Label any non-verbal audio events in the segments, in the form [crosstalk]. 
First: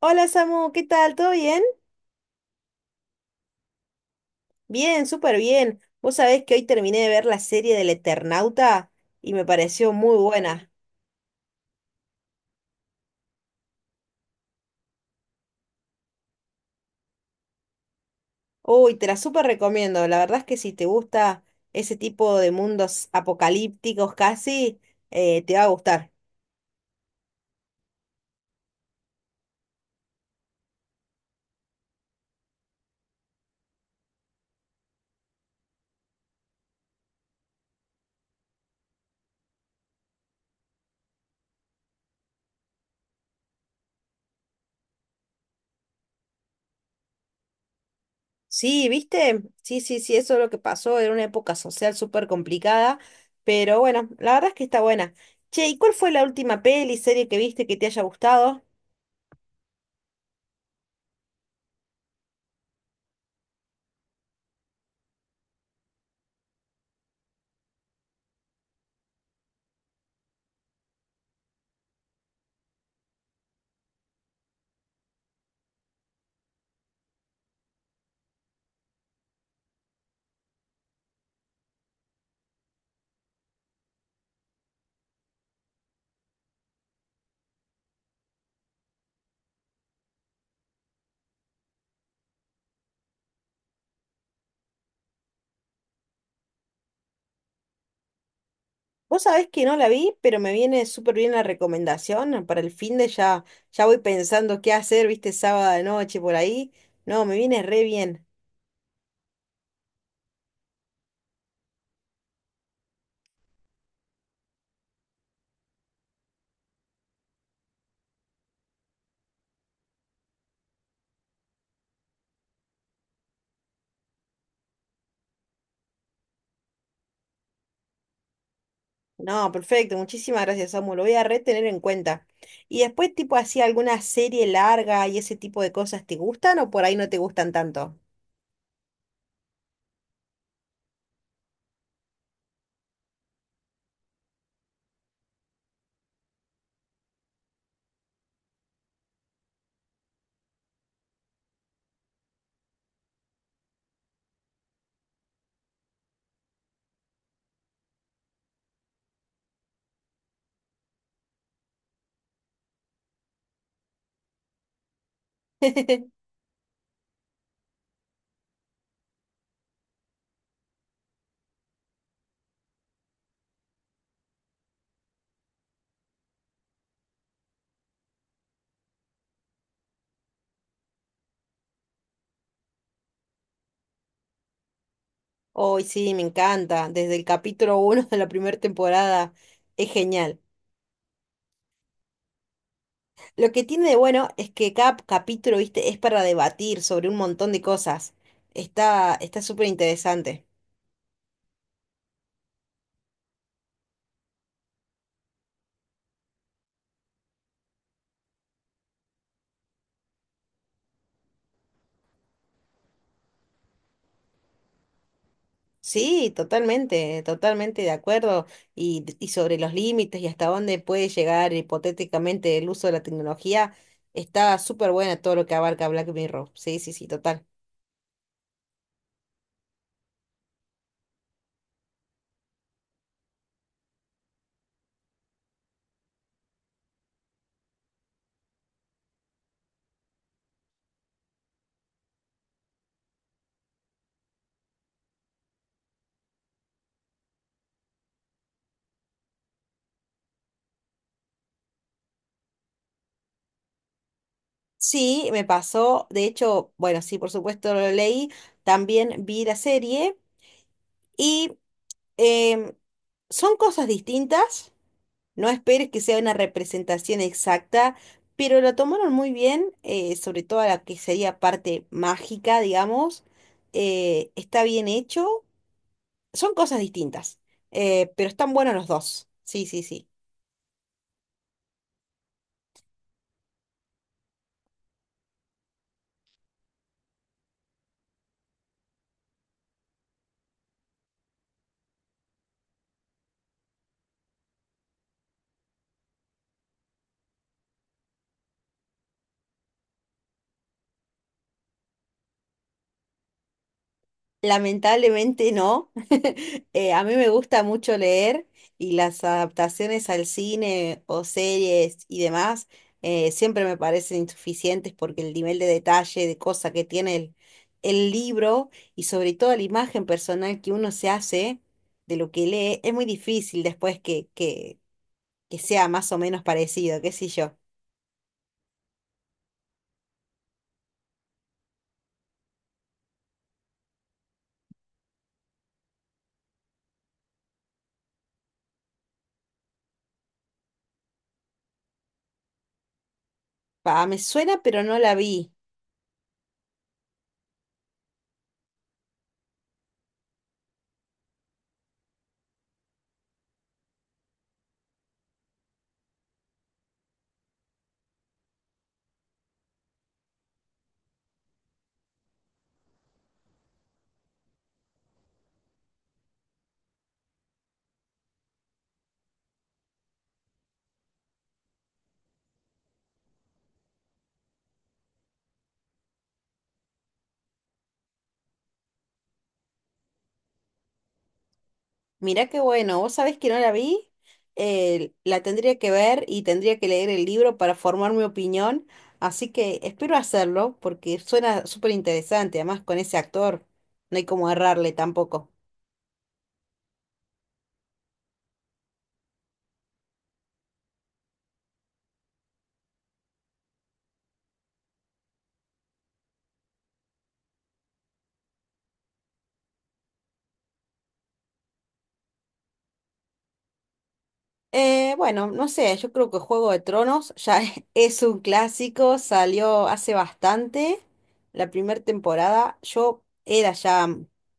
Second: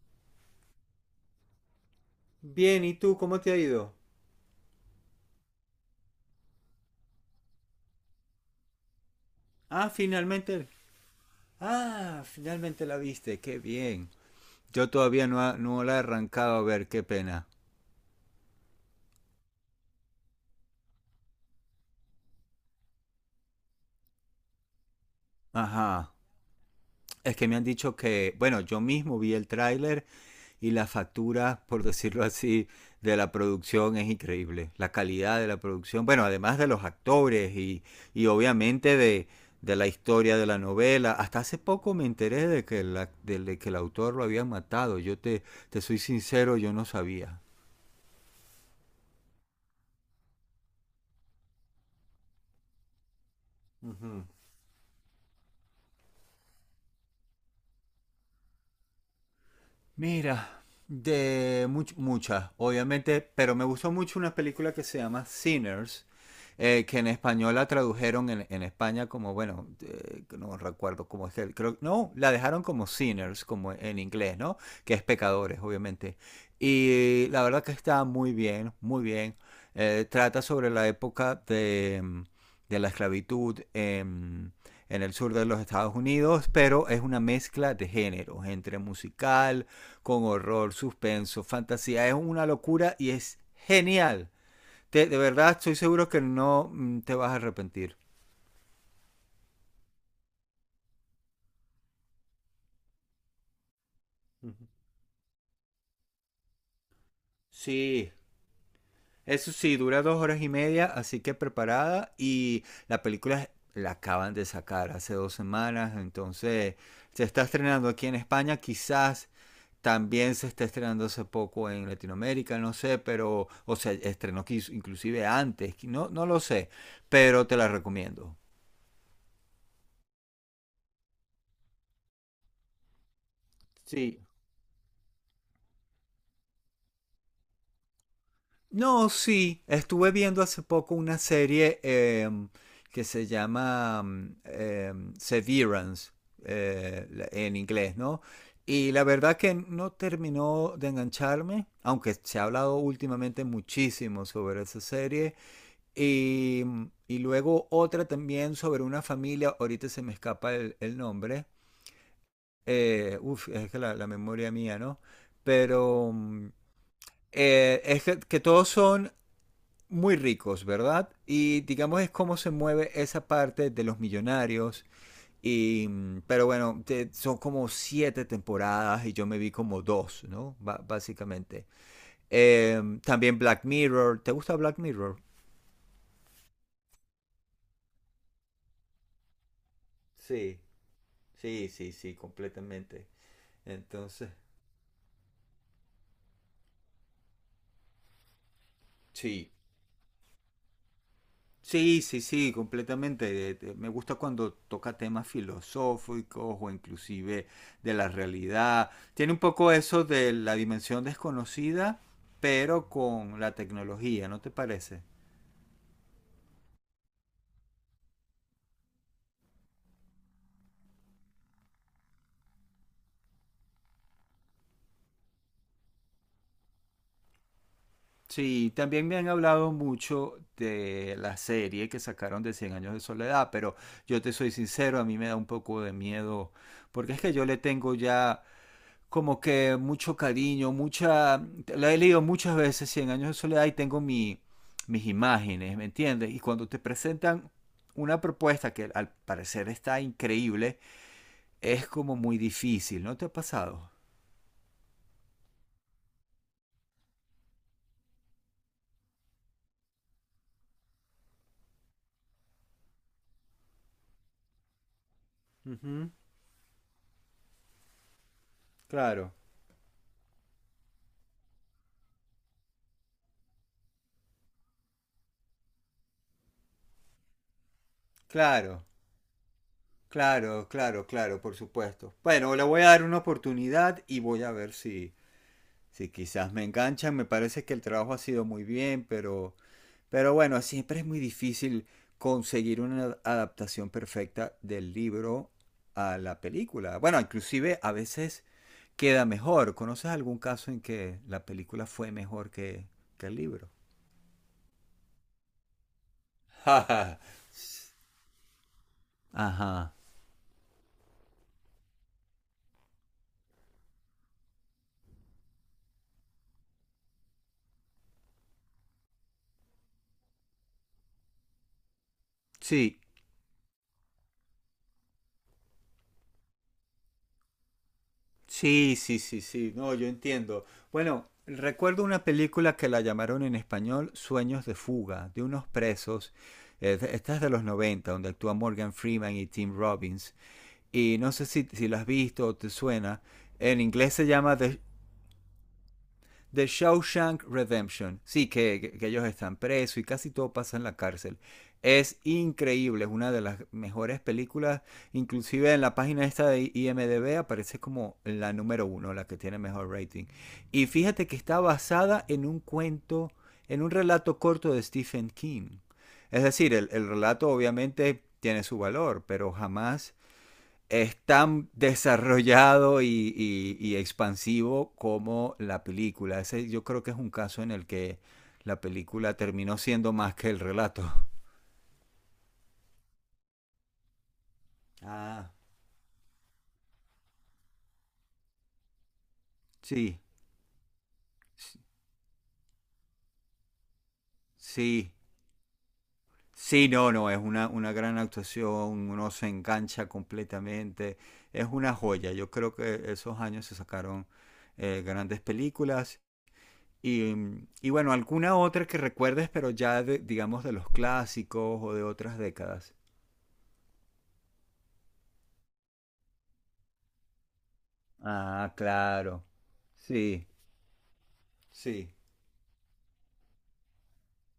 Hola Samu, ¿qué tal? ¿Todo bien? Bien, ¿y tú cómo te ha ido? Bien, súper bien. Vos sabés que hoy terminé de ver la serie del Eternauta y me Ah, pareció muy finalmente. buena. Ah, finalmente la viste, qué bien. Yo todavía no, no la he arrancado a ver, qué pena. Uy, te la súper recomiendo. La verdad es que si te gusta ese tipo de mundos apocalípticos casi, te va a gustar. Ajá. Es que me han dicho que, bueno, yo mismo vi el tráiler y la factura, por decirlo así, de la producción es increíble. La calidad de la producción, bueno, además de los actores y obviamente de la historia de la novela. Hasta hace poco me enteré de que el autor lo habían matado. Te soy sincero, yo no sabía. Sí, ¿viste? Sí, sí, sí, eso es lo que pasó. Era una época social súper complicada, pero bueno, Ujú. la verdad es que está buena. Che, ¿y cuál fue la última peli, serie que viste que te haya gustado? Mira, de muchas, obviamente, pero me gustó mucho una película que se llama Sinners, que en español la tradujeron en España como, bueno, no recuerdo cómo es que, creo, no, la dejaron como Sinners, como en inglés, ¿no? Que es pecadores, obviamente. Y la verdad que está muy bien, muy bien. Trata sobre la época de, de la esclavitud en el sur de los Estados Unidos, pero es una mezcla de géneros, entre musical, con horror, suspenso, fantasía. Es una locura y es genial. De verdad, estoy seguro que no te vas a arrepentir. Vos sabés que no la vi, pero me viene súper bien la recomendación. Para el fin de ya, ya voy pensando qué hacer, viste, sábado de noche por ahí. No, me viene re Sí, bien. eso sí, dura dos horas y media, así que preparada. Y la película la acaban de sacar hace dos semanas, entonces se está estrenando aquí en España, quizás también se está estrenando hace poco en Latinoamérica, no sé, pero, o sea, estrenó inclusive antes, no, no lo sé, pero te la recomiendo. No, perfecto, muchísimas gracias, Samu. Lo voy a re tener en cuenta. Y después, tipo así, alguna Sí, serie larga y ese tipo de cosas, ¿te gustan o por ahí no te gustan tanto? no, sí, estuve viendo hace poco una serie que se llama Severance, en inglés, ¿no? Y la verdad que no terminó de engancharme, aunque se ha hablado últimamente muchísimo sobre esa serie. Y luego otra también sobre una familia, ahorita se me escapa el nombre. Es que la memoria mía, ¿no? Pero [laughs] mm, es que todos son muy ricos, ¿verdad? Y digamos es cómo se mueve esa parte de los millonarios. Y, pero bueno, son como siete temporadas y yo me vi como dos, ¿no? Básicamente. También Black Mirror. ¿Te gusta Black Mirror? Hoy sí, me encanta. Desde el capítulo uno de la primera temporada, es genial. Sí, sí, sí, sí, completamente. Lo que tiene de bueno Entonces, es que cada capítulo, viste, es para debatir sobre un montón de cosas. Está sí. súper interesante. Sí, sí, sí, completamente. Me gusta cuando toca temas filosóficos o inclusive de la realidad. Tiene un poco eso de la dimensión desconocida, pero con la tecnología, ¿no te parece? Sí, totalmente, totalmente de acuerdo. Y sobre los límites y hasta dónde puede llegar hipotéticamente el uso de la tecnología, está súper buena todo lo que abarca Black Mirror. Sí, sí, sí, total. Sí, también me han hablado mucho de la serie que sacaron de Cien años de soledad, pero yo te soy sincero, a mí me da un poco de miedo, porque es que yo le tengo ya como que mucho cariño, mucha... La he leído muchas veces, Cien años de soledad, y tengo mis imágenes, ¿me entiendes? Y cuando te presentan una propuesta que al parecer está increíble, es como muy difícil, ¿no te ha pasado? Sí, me pasó. De hecho, bueno, sí, por supuesto lo leí. También vi la serie y em, son cosas distintas. No esperes que Ujú, sea una representación exacta, pero lo tomaron muy claro, bien, sobre todo a la que sería parte mágica, digamos. Está bien hecho. Son cosas distintas, pero están buenos claro, los dos. Sí, sí, sí. claro, claro, claro, por supuesto. Bueno, le voy a dar una oportunidad y voy a ver si, si quizás me enganchan. Me parece que el trabajo ha sido muy bien, pero bueno, siempre es muy difícil conseguir una adaptación perfecta del libro a la película. Bueno, inclusive a veces queda mejor. ¿Conoces algún caso en que la película fue mejor que el libro? Lamentablemente no. [laughs] A mí me [laughs] gusta mucho leer y las Ajá. adaptaciones al cine o series y demás siempre me parecen insuficientes porque el nivel de detalle, de cosa que tiene el libro y sobre todo la imagen personal que uno se hace de lo que lee es Sí, muy difícil después que sea más o menos parecido, qué sé yo. sí, sí, sí, sí. No, yo entiendo. Bueno, recuerdo una película que la llamaron en español Sueños de fuga, de unos presos. Esta es de los 90 donde actúa Morgan Freeman y Tim Robbins. Y no sé si, si lo has visto o te suena. En Pa, inglés me se llama suena pero no la vi. The Shawshank Redemption. Sí, que ellos están presos y casi todo pasa en la cárcel. Es increíble, es una de las mejores películas. Inclusive en la página esta de IMDB aparece como la número uno, la que tiene mejor rating. Y fíjate que está basada en un cuento, en un relato corto de Stephen King. Es decir, el relato obviamente tiene su valor, pero jamás es tan desarrollado y expansivo como la película. Ese yo creo que es un caso en el que la película terminó siendo más que el relato. [laughs] Mirá qué bueno, vos sabés que no la vi, la Ah, tendría que ver y tendría que leer el libro para formar mi opinión, así que espero sí, hacerlo porque suena súper interesante, además con ese actor no hay como errarle sí, tampoco. sí, no, no, es una gran actuación, uno se engancha completamente, es una joya. Yo creo que esos años se sacaron grandes películas. Y, y bueno, alguna otra que recuerdes, pero ya digamos de los clásicos o de otras décadas. Bueno, no sé, yo creo que Juego de Tronos ya [laughs] es un Ah, clásico, claro. salió hace Sí, bastante, la primera sí, temporada. Yo era ya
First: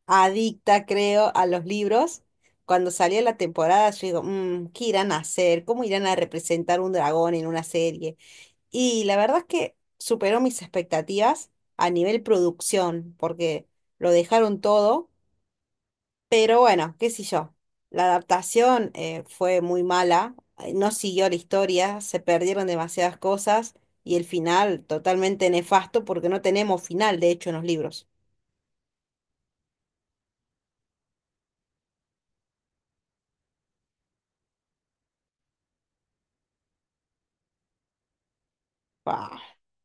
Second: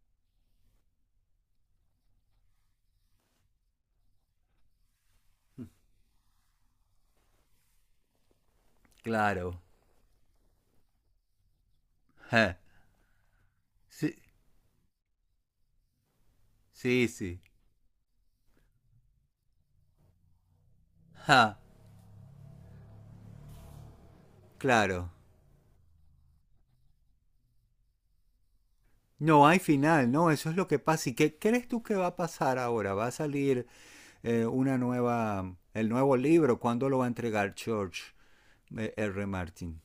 adicta, creo, a los libros. Cuando salió la temporada, yo digo, "Mm, ¿qué irán a hacer? ¿Cómo irán a representar un dragón en una serie?" Y la verdad es claro. que superó mis expectativas a nivel Ja. producción, porque lo Sí, dejaron todo. Pero bueno, sí, qué sé sí. yo. La adaptación fue muy mala, no siguió la Ja, historia, se perdieron demasiadas cosas y el final claro. totalmente nefasto porque no tenemos final, de hecho, en los libros. No hay final, no, eso es lo que pasa. ¿Y qué crees tú que va a pasar ahora? ¿Va a salir una nueva, el nuevo libro? ¿Cuándo lo va a entregar George R. Bah. Martin?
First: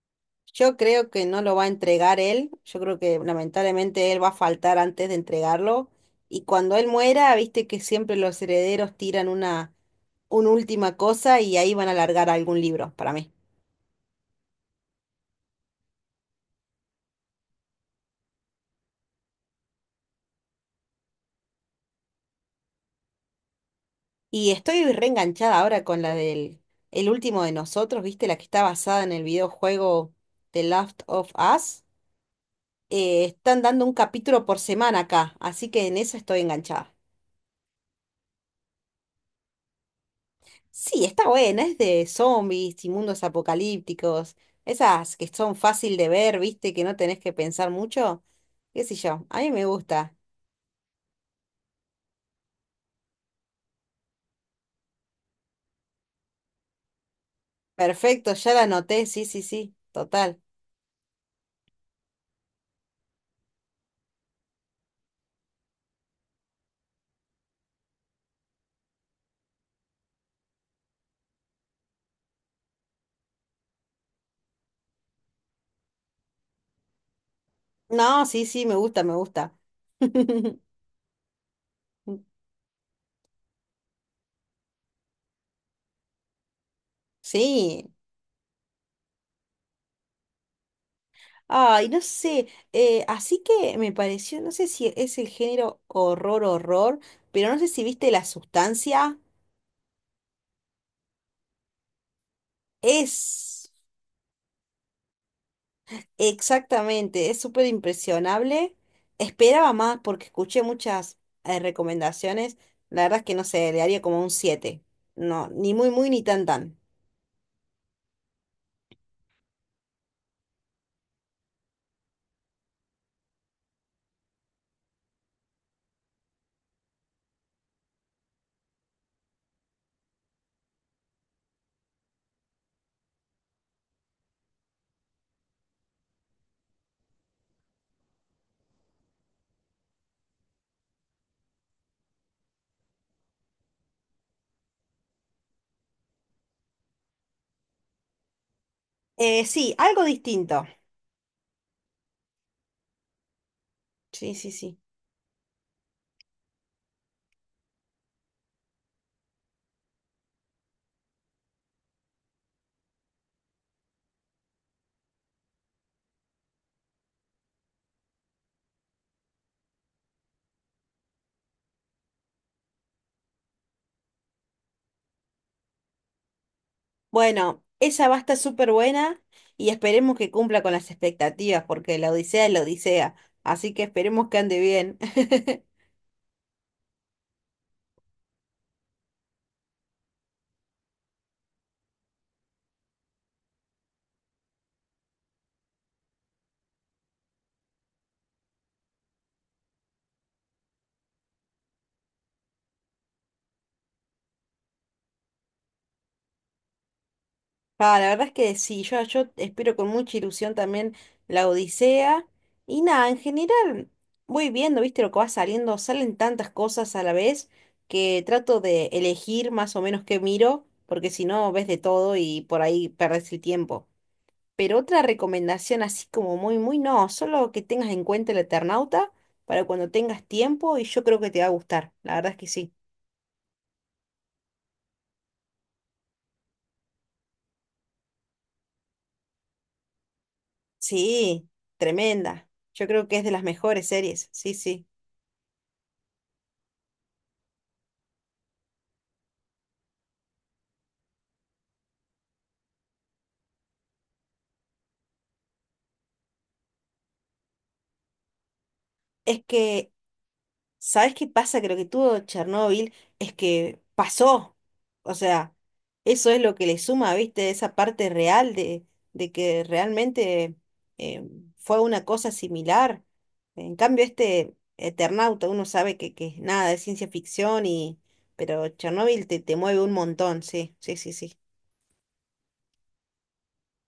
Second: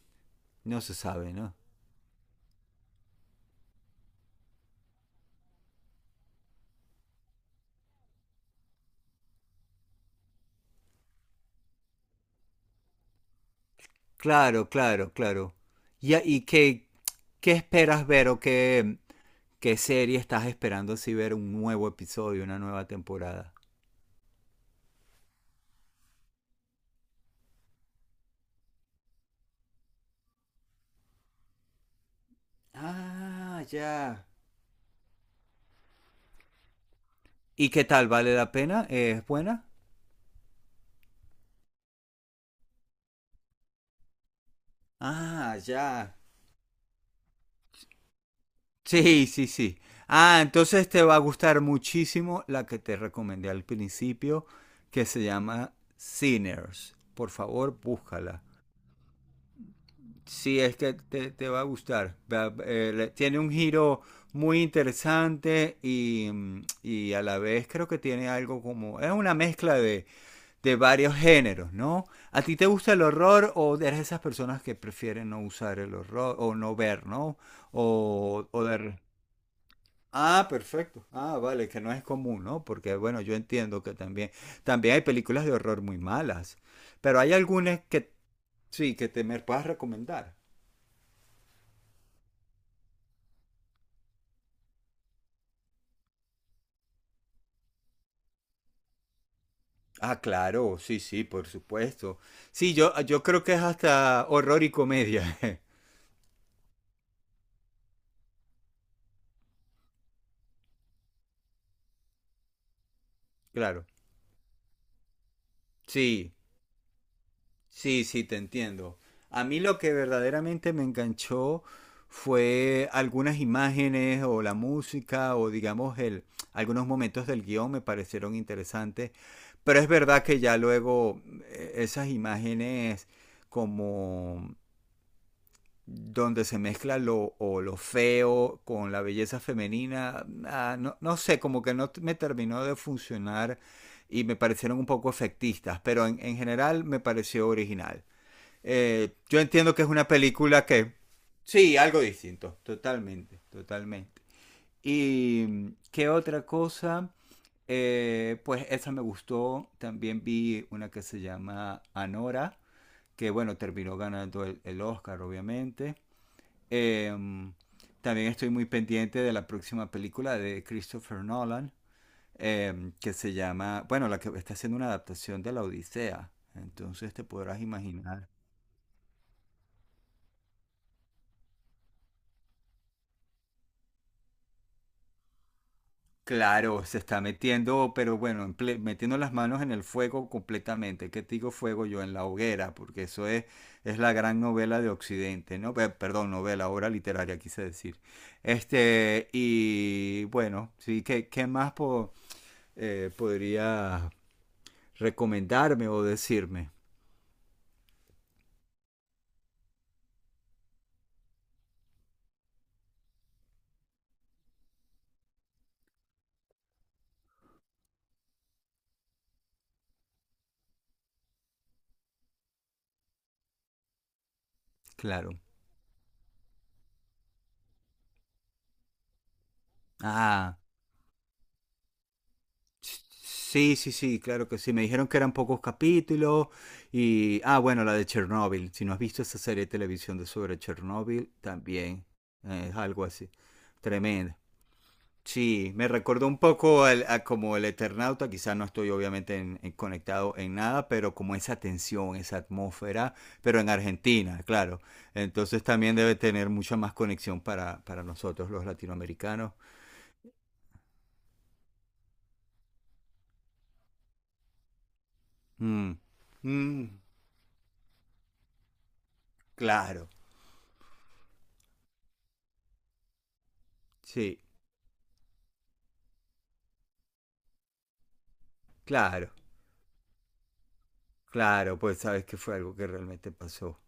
Yo No se creo que sabe, no ¿no? lo va a entregar él, yo creo que lamentablemente él va a faltar antes de entregarlo y cuando él muera, viste que siempre los herederos tiran una última cosa y ahí van a largar algún libro para mí. Claro, claro, claro. ¿Y qué esperas ver o qué, qué serie estás esperando si ver un nuevo episodio, una nueva temporada? Y estoy reenganchada ahora con la del El último de nosotros, ¿viste? La que está basada en el videojuego The Last of Us. Están Ah, dando un ya. capítulo por semana acá, así que en esa estoy enganchada. ¿Y qué tal? ¿Vale la pena? ¿Es buena? Sí, está buena, es de zombies y mundos apocalípticos, esas que son Ah, fácil de ya. ver, ¿viste? Que no tenés que pensar mucho. ¿Qué sé yo? Sí, A sí, mí me sí. gusta. Ah, entonces te va a gustar muchísimo la que te recomendé al principio, que se llama Sinners. Por favor, Perfecto, búscala. ya la anoté, sí, sí, sí, total. Sí, es que te va a gustar. Tiene un giro muy interesante y, y a la vez creo que tiene algo como... Es una mezcla de varios géneros, ¿no? ¿A ti te gusta el horror o eres de esas personas que prefieren no usar el horror o no ver, ¿no? No, sí, O sí, me de... gusta, me gusta. Ah, [laughs] perfecto. Ah, vale, que no es común, ¿no? Porque bueno, yo entiendo que también, también hay películas de horror muy malas, pero hay algunas Sí. que sí, que te me puedas recomendar. Ay, no sé, así que me pareció, no sé si es el género horror, horror, pero no sé si viste La Sustancia. Ah, claro, sí, sí, por supuesto. Sí, yo creo que es Es hasta horror y comedia. [laughs] exactamente, es súper impresionable. Esperaba más porque escuché muchas recomendaciones. La verdad es que no sé, le Claro, haría como un siete. No, ni muy, muy, ni sí. tan, tan. Sí, sí, te entiendo. A mí lo que verdaderamente me enganchó fue algunas imágenes o la música o digamos algunos momentos del guión me parecieron interesantes, pero es verdad que ya luego esas imágenes como donde se mezcla lo, o lo feo con la belleza femenina, ah, no, no sé, como que no t- me terminó de funcionar y me parecieron un poco efectistas, pero en general me pareció original yo Sí, entiendo que es algo una distinto. película que... Sí, algo distinto, totalmente, totalmente. Sí, sí, sí. ¿Y qué otra cosa? Pues esa me gustó. También vi una que se llama Anora, que bueno, terminó ganando el Oscar, obviamente. Eh, También estoy muy pendiente de la próxima película de Christopher Nolan, que se llama, bueno, la que está haciendo una adaptación de La Odisea. Entonces te podrás Bueno, esa va a imaginar estar súper buena y esperemos que cumpla con las expectativas, porque la Odisea es la Odisea, así que esperemos que ande bien. [laughs] claro, se está metiendo, pero bueno, en metiendo las manos en el fuego completamente. ¿Qué te digo fuego yo? En la hoguera, porque eso es la gran novela de Occidente, ¿no? Perdón, novela, obra literaria, quise decir. Este, y bueno, sí, ¿qué más podría recomendarme o decirme? Ah, la verdad es que sí, yo espero con mucha ilusión también la Odisea. Y nada, en general voy viendo, viste lo que va saliendo, salen tantas cosas a la vez que trato de elegir más o menos qué miro, porque si no ves de todo y por ahí perdés el tiempo. Pero otra Claro. recomendación así como muy, muy no, solo que tengas en cuenta el Eternauta para cuando tengas Ah. tiempo y yo creo que te va a gustar, la verdad es que sí. Sí, sí, sí, claro que sí. Me dijeron que eran pocos capítulos y... Ah, bueno, la de Chernobyl. Si no has visto esa serie de televisión de sobre Chernobyl, Sí, también tremenda. Es Yo algo creo que es de así. las mejores series, Tremendo. sí, sí. Sí, me recordó un poco a como el Eternauta. Quizás no estoy obviamente en conectado en nada, pero como esa tensión, esa atmósfera, pero en Argentina, claro. Entonces también debe tener mucha más conexión para nosotros los Es latinoamericanos. que ¿sabes qué pasa? Creo que tuvo Chernóbil es que pasó. O sea, Mm, eso es lo que le mm, suma, ¿viste? Esa parte real de que claro, realmente eh, fue una cosa similar. En cambio, sí. este Eternauta, uno sabe que es nada, es ciencia ficción y... Pero Chernóbil Claro, te, te mueve un montón, sí, sí, sí, sí, claro, pues sabes que fue algo que realmente pasó.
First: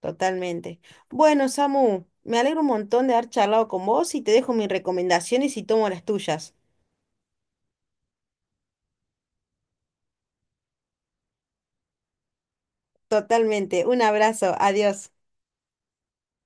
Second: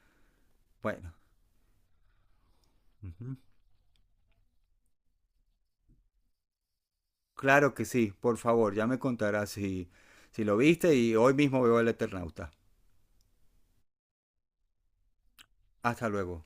totalmente. Bueno, Bueno, Samu, me alegro un montón de haber ujú, charlado con vos y te dejo mis recomendaciones y tomo las tuyas. claro que sí, por favor, ya me contarás si, si lo viste y hoy mismo veo el Eternauta. Totalmente. Un abrazo. Adiós. Hasta luego.